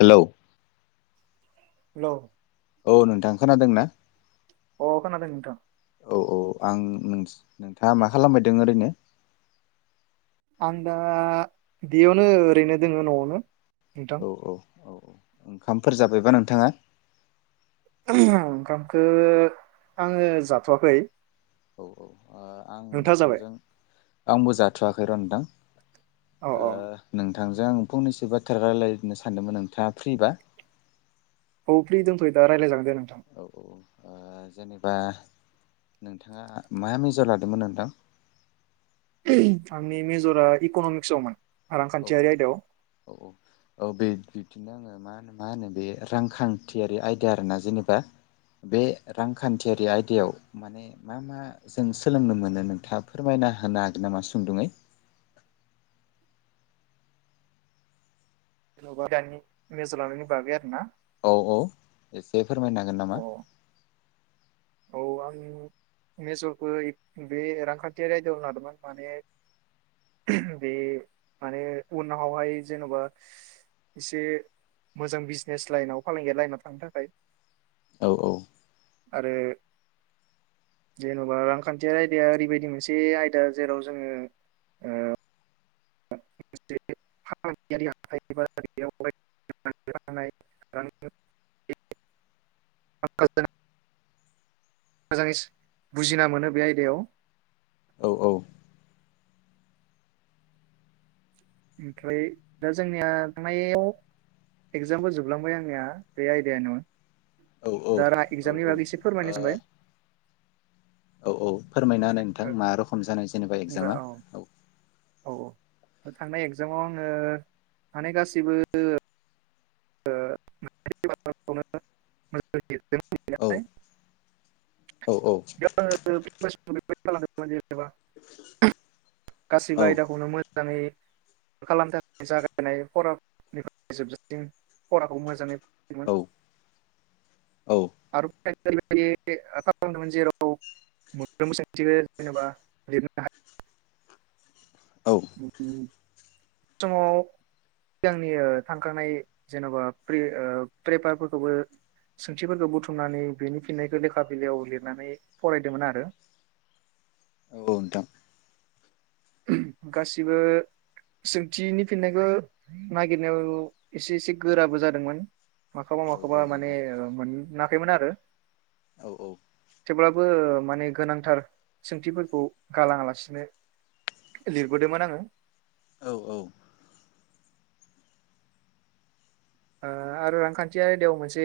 Hello hello औ नोंथां खोनादों ना? अ' खोनादों नोंथां। औ औ आं नोंथाङा मा खालामबायदों ओरैनो? आं दा बेयावनो ओरैनो दोंङो न'आवनो। नोंथां औ औ औ ओंखामफोर जाबायबा नोंथाङा ओंखामखौ आङो जाथ'वाखै औ औ आं नोंथाङा जाबाय नोंथांजों आंबो जाथ'वाखै र' थां औ औ नोंथांजों आं फनसो बाथ्रा रायज्लायनो सानदोंमोन नोंथाङा फ्रिबा औ फिदों थयो दा राय जागोन जांदों औ औ जेनेबा नोंथाङा मा मेजर लादोंमोन नोंथां आंनि मेजरा इक'नमिक्सआवमोन औ रांखान्थियारि आयदायाव बिन्नो आङो मा मा होनो बे रांखान्थियारि आयदा आरोना जेनेबा बे रांखान्थियारि आयदायाव माने मा मा जों सोलोंनो मोनो नोंथाङा फोरमायना होनो हागोन नामा सुंदुङै जेन'बा दानि मेजलांनायनि बागै आरो ना? औ औ एसे फोरमायनो हागोन अ नामा? औ आं मेजरफोर बे रांखान्थियारि आयदायावनो लादोंमोन माने बे माने उनावहाय जेन'बा एसे मोजां बिजनेस लाइनाव फालांगिया लाइनाव थांनो थाखाय। औ औ आरो जेन'बा रांखान्थियारि आयदाया ओरैबायदि मोनसे आयदा जेराव जोङो से फालांगिययाव [unintelligible] मोजाङै बुजिना मोनो बे आयदायाव औ औ ओमफ्राय दा जोंनिया थांनायाव एगजामबो जोबलांबाय आंनिया बे आइडाया नङा औ दा रा एगजामनि औ औ बागै एसे फोरमायनो सानबाय औ औ फोरमायना होनाय नोंथां मा रोखोम जानाय जेनेबा एगजामा औ। औ औ थांनाय एगजामाव आङो माने गाससिबो औ [unintelligible] औ औ खालामोब जेनेबा गाससिबो औ आयदाखौनो मोजाङै खालाम जागायनाय फरफ्राय जोबजासिन फराखौ मोजाङै फरायदोंमोन औ औ आरो रैबायदि खालामदोंमोन जेराव मोन सोंथि जेनेबा लिरनो हाया औ समाव सिगंनि थांखांानाय जेन'बा्रि पेपारफोरखौबो सोंथिफोरखौ बुथुमनानै बेनि फिननायखौ लेखा बिलाइयाव लिरनानै फरायदोंमोन आरो औ नोंथां गासिबो सोंथिनि फिन्नायखौ नागिरनायाव एसे एसे गोराबो जादोंमोन माखौबा औ औ माखौबा माने नोंथां मोनाखैमोन आरो औ औ थेवब्लाबो माने गोनांथार सोंथिफोरखौ गालाङा लासिनो। लिरबोदोंमोन आङो। औ औ आरो रांखान्थियारि आयदायाव मोनसे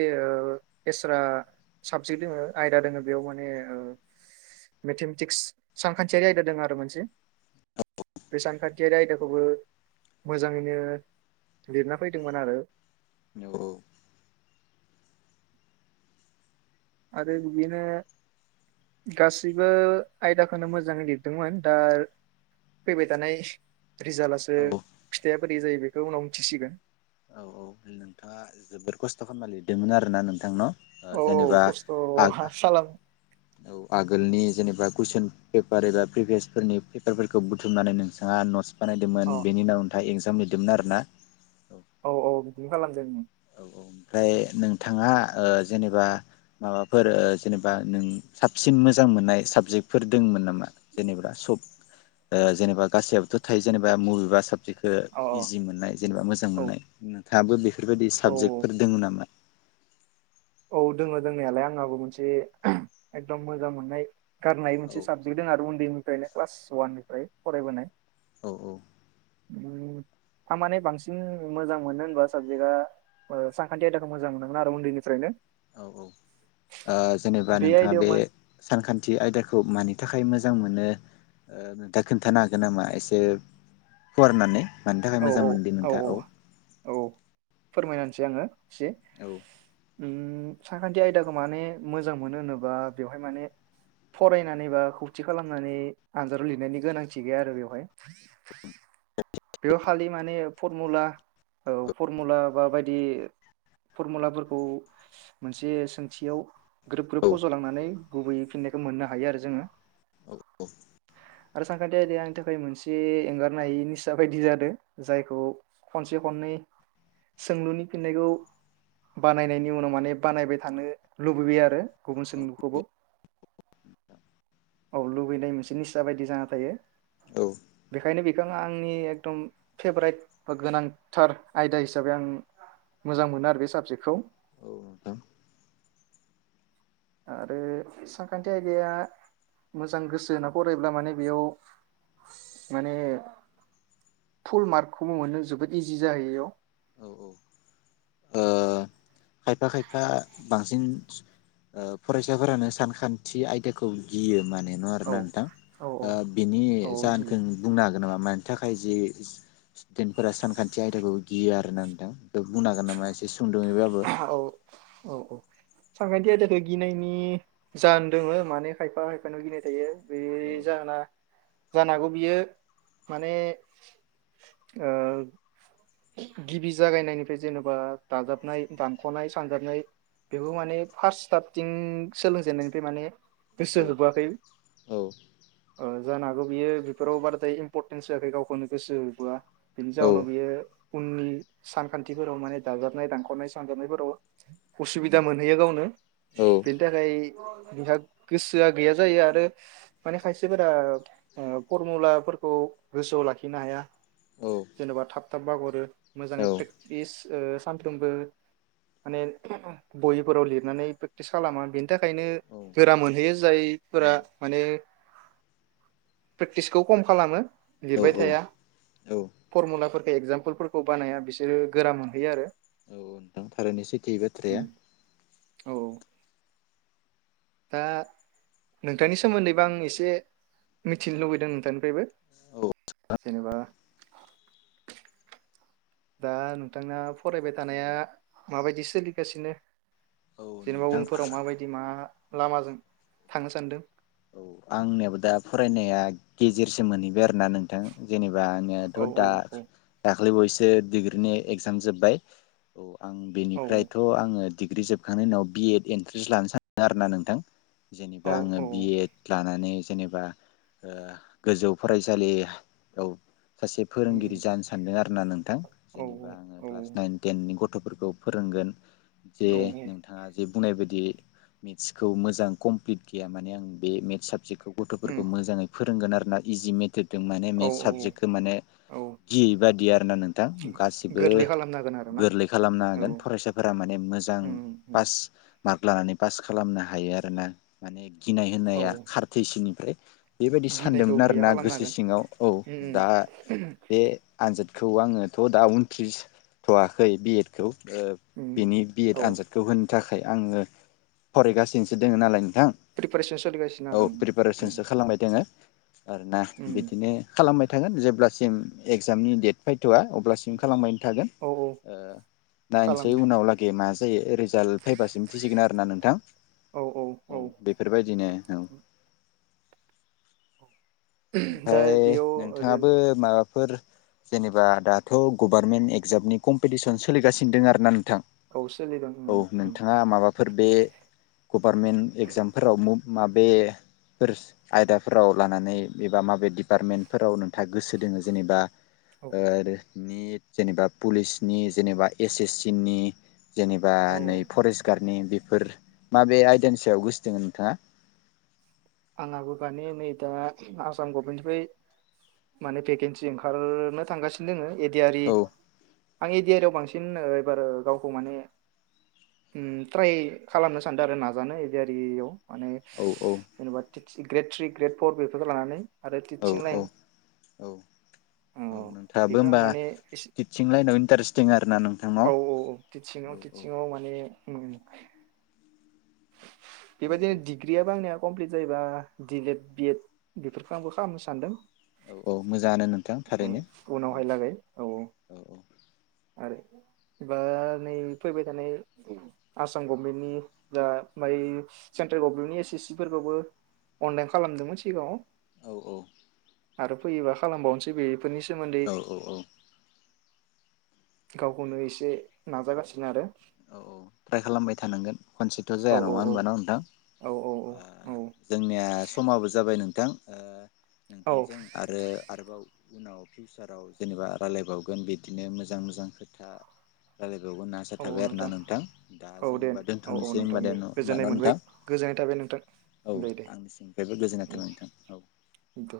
एसट्रा साबजेक्ट दङ आयदा दङ बेयाव माने मेथेमेटिक्स सानखान्थियारि आयदा दङ आरो मोनसे बे सानखान्थियारि आयदाखौबो मोजाङैनो लिरना फैदोंमोन आरो औ। आरो बिदिनो गासैबो आयदाखौनो मोजाङै लिरदोंमोन दा फैबाय थानाय। रिजाल्ट आसो औ खिथाय। बोरै जायो बेखौ उनाव मिथिसिगोन औ औ नोंथाङा जोोबद खस्थ' खालामना लिरदोंमोन आर ना नोंथांनाव औ जेनेबा खस्थ' आ खालाम आगोलनि जेनेबा कुइसन, पेपार एबा प्रिभिस फोरनि पेपारफोरखौ बुथुमनानै नोंथाङा नस, अ बानायदोंमोन बेनि उनाव [unintelligible] इजाम लिरदोंमोन आरोना औ औ औ बिदिबो खालामदों उम, औ ओमफ्राय नोंथाङा ओ जेनेबा माबाफोर ओ जेनेबा नों साबसिन मोजां मोननाय साबजेक्टफोर दंमोन नामा? जेनेबा सब जेनेबा गासैयावबोथ' थायो जेनेबा मुभिबा साब औ [unintelligible] औ इजि मोननाय जेनेबा मोजां औ मोननाय उम, थाबो बेफोरबायदि औ साबजेक्टफोर दङ नामा? औ दङ दंनायालाय आंहाबो मोनसे एकदम मोजां मोननाय, गारनाय औ मोनसे साबजेक्ट दङ आरो उन्दै [unintelligible] क्लास वाननिफ्राय फरायबोनाय, औ औ थारमाने बांसिन मोजां मोनो होनबा साबजेक्टआ सानखान्थि आयदाखौ मोजां मोनोमोन आरो उन्दैनिफ्रायनो, औ औ ओ जेनेबा नोंथाङा बे सानखान्थि आयदाखौ मानि थाखाय मोजां मोनो ओ नोंथा खोनन्थानो हागोन नामा एसे फुवारनानै? मानि थाखाय औ मोजां मोनदि नोंथाङा औ, फोरमायनाहोनसै आङो, एसे औ उम सानखान्थि आयदाखौ माने मोजांमोनो होनोबा बेहाय माने फरायनानै बा खौसे खालामनानै आनजादाव लिरनायनि गोनांथि गैया बेहाय बेयाव खालि मान फमुला औ फरमुला बा बायदि फरमुलाफोरखौ मोनसे सोंथियाव ग्रोब ग्रोब औ फज'लांनानै गुबैयै फिननायखौ मोनो हायो, आरो जोङो आरो सानखान्थि आयदाया आंनि थाखाय मोनसे एंगारनो हायि निसा बायदि जादों जायखौ खनसे खननै, सोंलुनि फिन्नायखौ बानायनायनि उनाव माने बानायबाय थानो लुबैयो आरो गुबुन औ सोंलुखौबो, औ लुबैनाय मोनसे निस्सा बायदि जाना थायो बेखायनो बेखौ आ आंनि एकदम फेभरेट बा गोनांथार आयदा हिसाबै आं मोजां मोनो आरो बे साबजेक्टखौ, नोंथां आरो सानखान्थि आयदाया मोजां गोसो होना फरायब्ला माने बेयाव माने फुल मार्कखौबो मोननो जोबोद इजि जाहैयो बेयाव, औ औ ओ खायफा खायफा बांसिन ओ फरायसाफोरानो सानखान्थि आयदाखौ गियो माने एन आरो इयाव नोंथां औ ओ बिनि औ जाहोनखौ गियो बुंना हो जेनबा मानि थाखाय जि स्टुदेन्टफोरा सानखान्थि आयदाखौ गियो आरोना नोंथां बुंनो हागोन नामा एसे सुंदहैबाबो? औ औ सानखान्थि आयदाखौ गिनायनि जाहोन दोङो माने खायफा खायफानाव गिनाय थायो बे औ जाहोना जानो हागौ बियो माने ओ, गिबि जागायनायनिफ्राय जेनेबा दाजाबनाय दानख'नाय सानजाबनाय बेबो माने फार्स्ट सटारथिं सोलोंजेनन्नायनिफ्राय माने गोसो औ होबोआखै औ ओ जानो हागौ बियो बेफोराव बाराद्राय इम्परटेन्स होआखै गावखौनो गोसो होबोआ बेनि औ जाहोनाव बियो, उननि सानखान्थिफोराव माने दाजाबनाय दानख'नाय सानजाबनायफोराव उसुबिदा मोनहैयो गावनो बेनि थाखाय बेहा गोसोआ गैया जायो आरो माने खायसेफोरा फरमुलाफोरखौ गोसोआव लाखिनो हाया औ जेनेबा थाब थाब [unintelligible] मोजांयै औ प्रेकटिस ओ सानफ्रोमबो माने बहिफोराव लिरनानै प्रेकटिस खालामा बेनि थाखायनो औ गोरा मोनहैयो जायफोरा औ माने प्रेकटिसखौ खम खालामो औ लिरबाय औ थाया औ फरमुलाफोरखौ एकजामपोलफोर खौ बानाया बिसोरो गोरा मोनहैयो आरो औ थारैनो सैथो ए बाथ्राया, उम औ औ दा नोंथांनि सोमोन्दैबो आं एसे मिथिनो लुबैदों नोंथांनिफ्रायबो औ जेनेबा, दा नोंथांना फरायबाय थानाया माबायदि सोलिगासिनो? औ जेनेबा नोंथां उनफोराव माबायदि मा, लामाजों थांनो सानदों। औ आंनियाबो दा फरायनाया गेजेरसो मोनै आरोना नोंथां जेनेबा औ आंनियाथ' औ दा औ [unintelligible] दाखालि बावऔसो डिग्रिनि एगजाम जोब्बाय औ। आं औ बेनिफ्रायथ' आङो डिग्रि जोबखांनायनि उनाव बिएड एन्ट्रेन्स लानो सानदों आर ना नोंथां। जेनेबा औ आङो औ बि एड लानानै जेनेबा ओ गोजौ फरायसालियाव सासे फोरोंगिरि उम जानो सानदों आरो। [unintelligible] [unintelligible] जेनेबा आङो क्लास नाइन टेननि गथ' गथ'फोरखौ फोरोंगोन जे नोंथाङा जे बुंनाय बायदि बिदि मेथ्सखौ मोजां कमप्लिट गैया माने आं बे मेथ्स साबजेक्टखौ गथ'फोरखौ मोजाङै [unintelligible] फोरोंगोन आरो ना इजि मेथोड दों माने औ मेथ्स साबजेक्टखौ माने औ गियै बादि आरोना नोंथां गासिबो गोरलै खालामनो हागोन आरोना गोरलै खालामनो औ हागोन फरायसाफोरा माने मोजां उम उम पास मार्क लानानै पास खालामनो हायो आरोना माने गिनाय औ होननाया खारथो इसिनिफ्राय बेबायदि गिनायखौ सानदोंमोन गैया आरोना खालामनो गोसो हागोन सिङाव औ दा उम उम बे आनजाद [unintelligible] आङोथ' दा उनथ्रिसथ'वाखै बि एड खौ। उम बेनि बि एड औ आनजादखौ [unintelligible] [unintelligible] थाखाय आङो फरायगासिनोसो दङ नालाय नोंथां प्रिपेरेसन औ प्रिपारेसनसो खालामबाय दोङो। आरोना उम, बिदिनो खालामबाय थांगोन जेब्लासिम एगजामनि डेट फैथ'वा अब्लासिम खालामबाय थागोन औ ओ नायनोसै खालामनो उनाव लागै मा जायो ओरै रिजाल्ट फैबासिम मिथिसिगोन आरो ना नोंथां औ बेफोरबायदिनो दा ओमफ्राय बेयाव जेन नोंथाङाबो माबाफोर जेनेबा दाथ' गभार्नमेन्ट एगजामनि कम्पिटिसन सोलिगासिनो दं आरो ना थां औ सोलिदों उम औ उम नोंथाङा माबाफोर बे गभारमेन्ट एगजामफोराव मुभ माबे फोर आयदाफोराव लानानै एबा माबे डिपार्टमेन्टफोराव नोंथाङा गोसो दोङ जेनेबा औ आरो निट जेनेबा पुलिसनि जेनेबा एस एस सि नि जेनेबा औ नै फरेस्ट गार्डनि बेफोर माबे आयदानि सायाव गोसो दोङो नोंथाङा आंहाबो मानि नै दा आसाम गभमेन्टनिफ्राय माने भेकेन्सि ओंखारनो थांगासिनो दोङो ए दि आर इ औ आं ए दि आर इ याव बांसिन ओ एबार गावखौ माने ओम ट्राइ खालामनो सानदो आरो नाजानो ए दि आर इ याव माने औ जेनेबा [unintelligible] ग्रेड थ्रि ग्रेड फर बेफोरखौ लानानै आरो औ टिटचिं लाइन औ औ नोंथाङाबो बेखौ आं होमबा माने एसे टिटसिं लाइनाव इन्टारेस्ट दङ आरो ना नोंथांनाव औ औ औ औ टिटचिंआव टिटचिंआव माने ओम औ बेबायदिनो डिग्रिआ बो आंनिया कमप्लिट जायोबा डिलेड बिएड बेफोरखौ आंबो खालामनो सानदों औ औ मोजाङानो नोंथां औ थारैनो औ उनावहाय लागै औ औ आरो बा नै फैबाय थानाय आसाम गभमेन्टनि दा ओमफ्राय सेन्ट्रेल गभमेन्टनि एस एस सि फोरबो अनलाइन खालामदोंमोन सिगाङाव औ औ आरो फैयोबा खालामबावनोसै बे फोरनि सोमोन्दै औ औ गावखौनो एसे नाजागासिनो आरो औ औ ट्राय खालामबाय थानांगोन खनसेथ' औ जाया औ नङा होमबा न' नोंथां औ औ जोंनिया समाबो जाबाय नों थां ओ औ नोंथांजों आरो आरोबाव उनाव फिउचाराव जेनेबा रायज्लायबावगोन बिदिनो मोजां मोजां खोथा रायलायबावनो नाजा थाबाय आरोना नोंथां दा औ जों दे ओमबा औ औ दोन्थ'नोसै होनबा नोंथां दे होनबा न' गोजोननाय मोनबाय नोंथां गोजोननाय थाबाय नोंथां औ दे दे आंनि सिंनिफ्रायबो गोजोननाय उम थाबाय नोंथां औ दे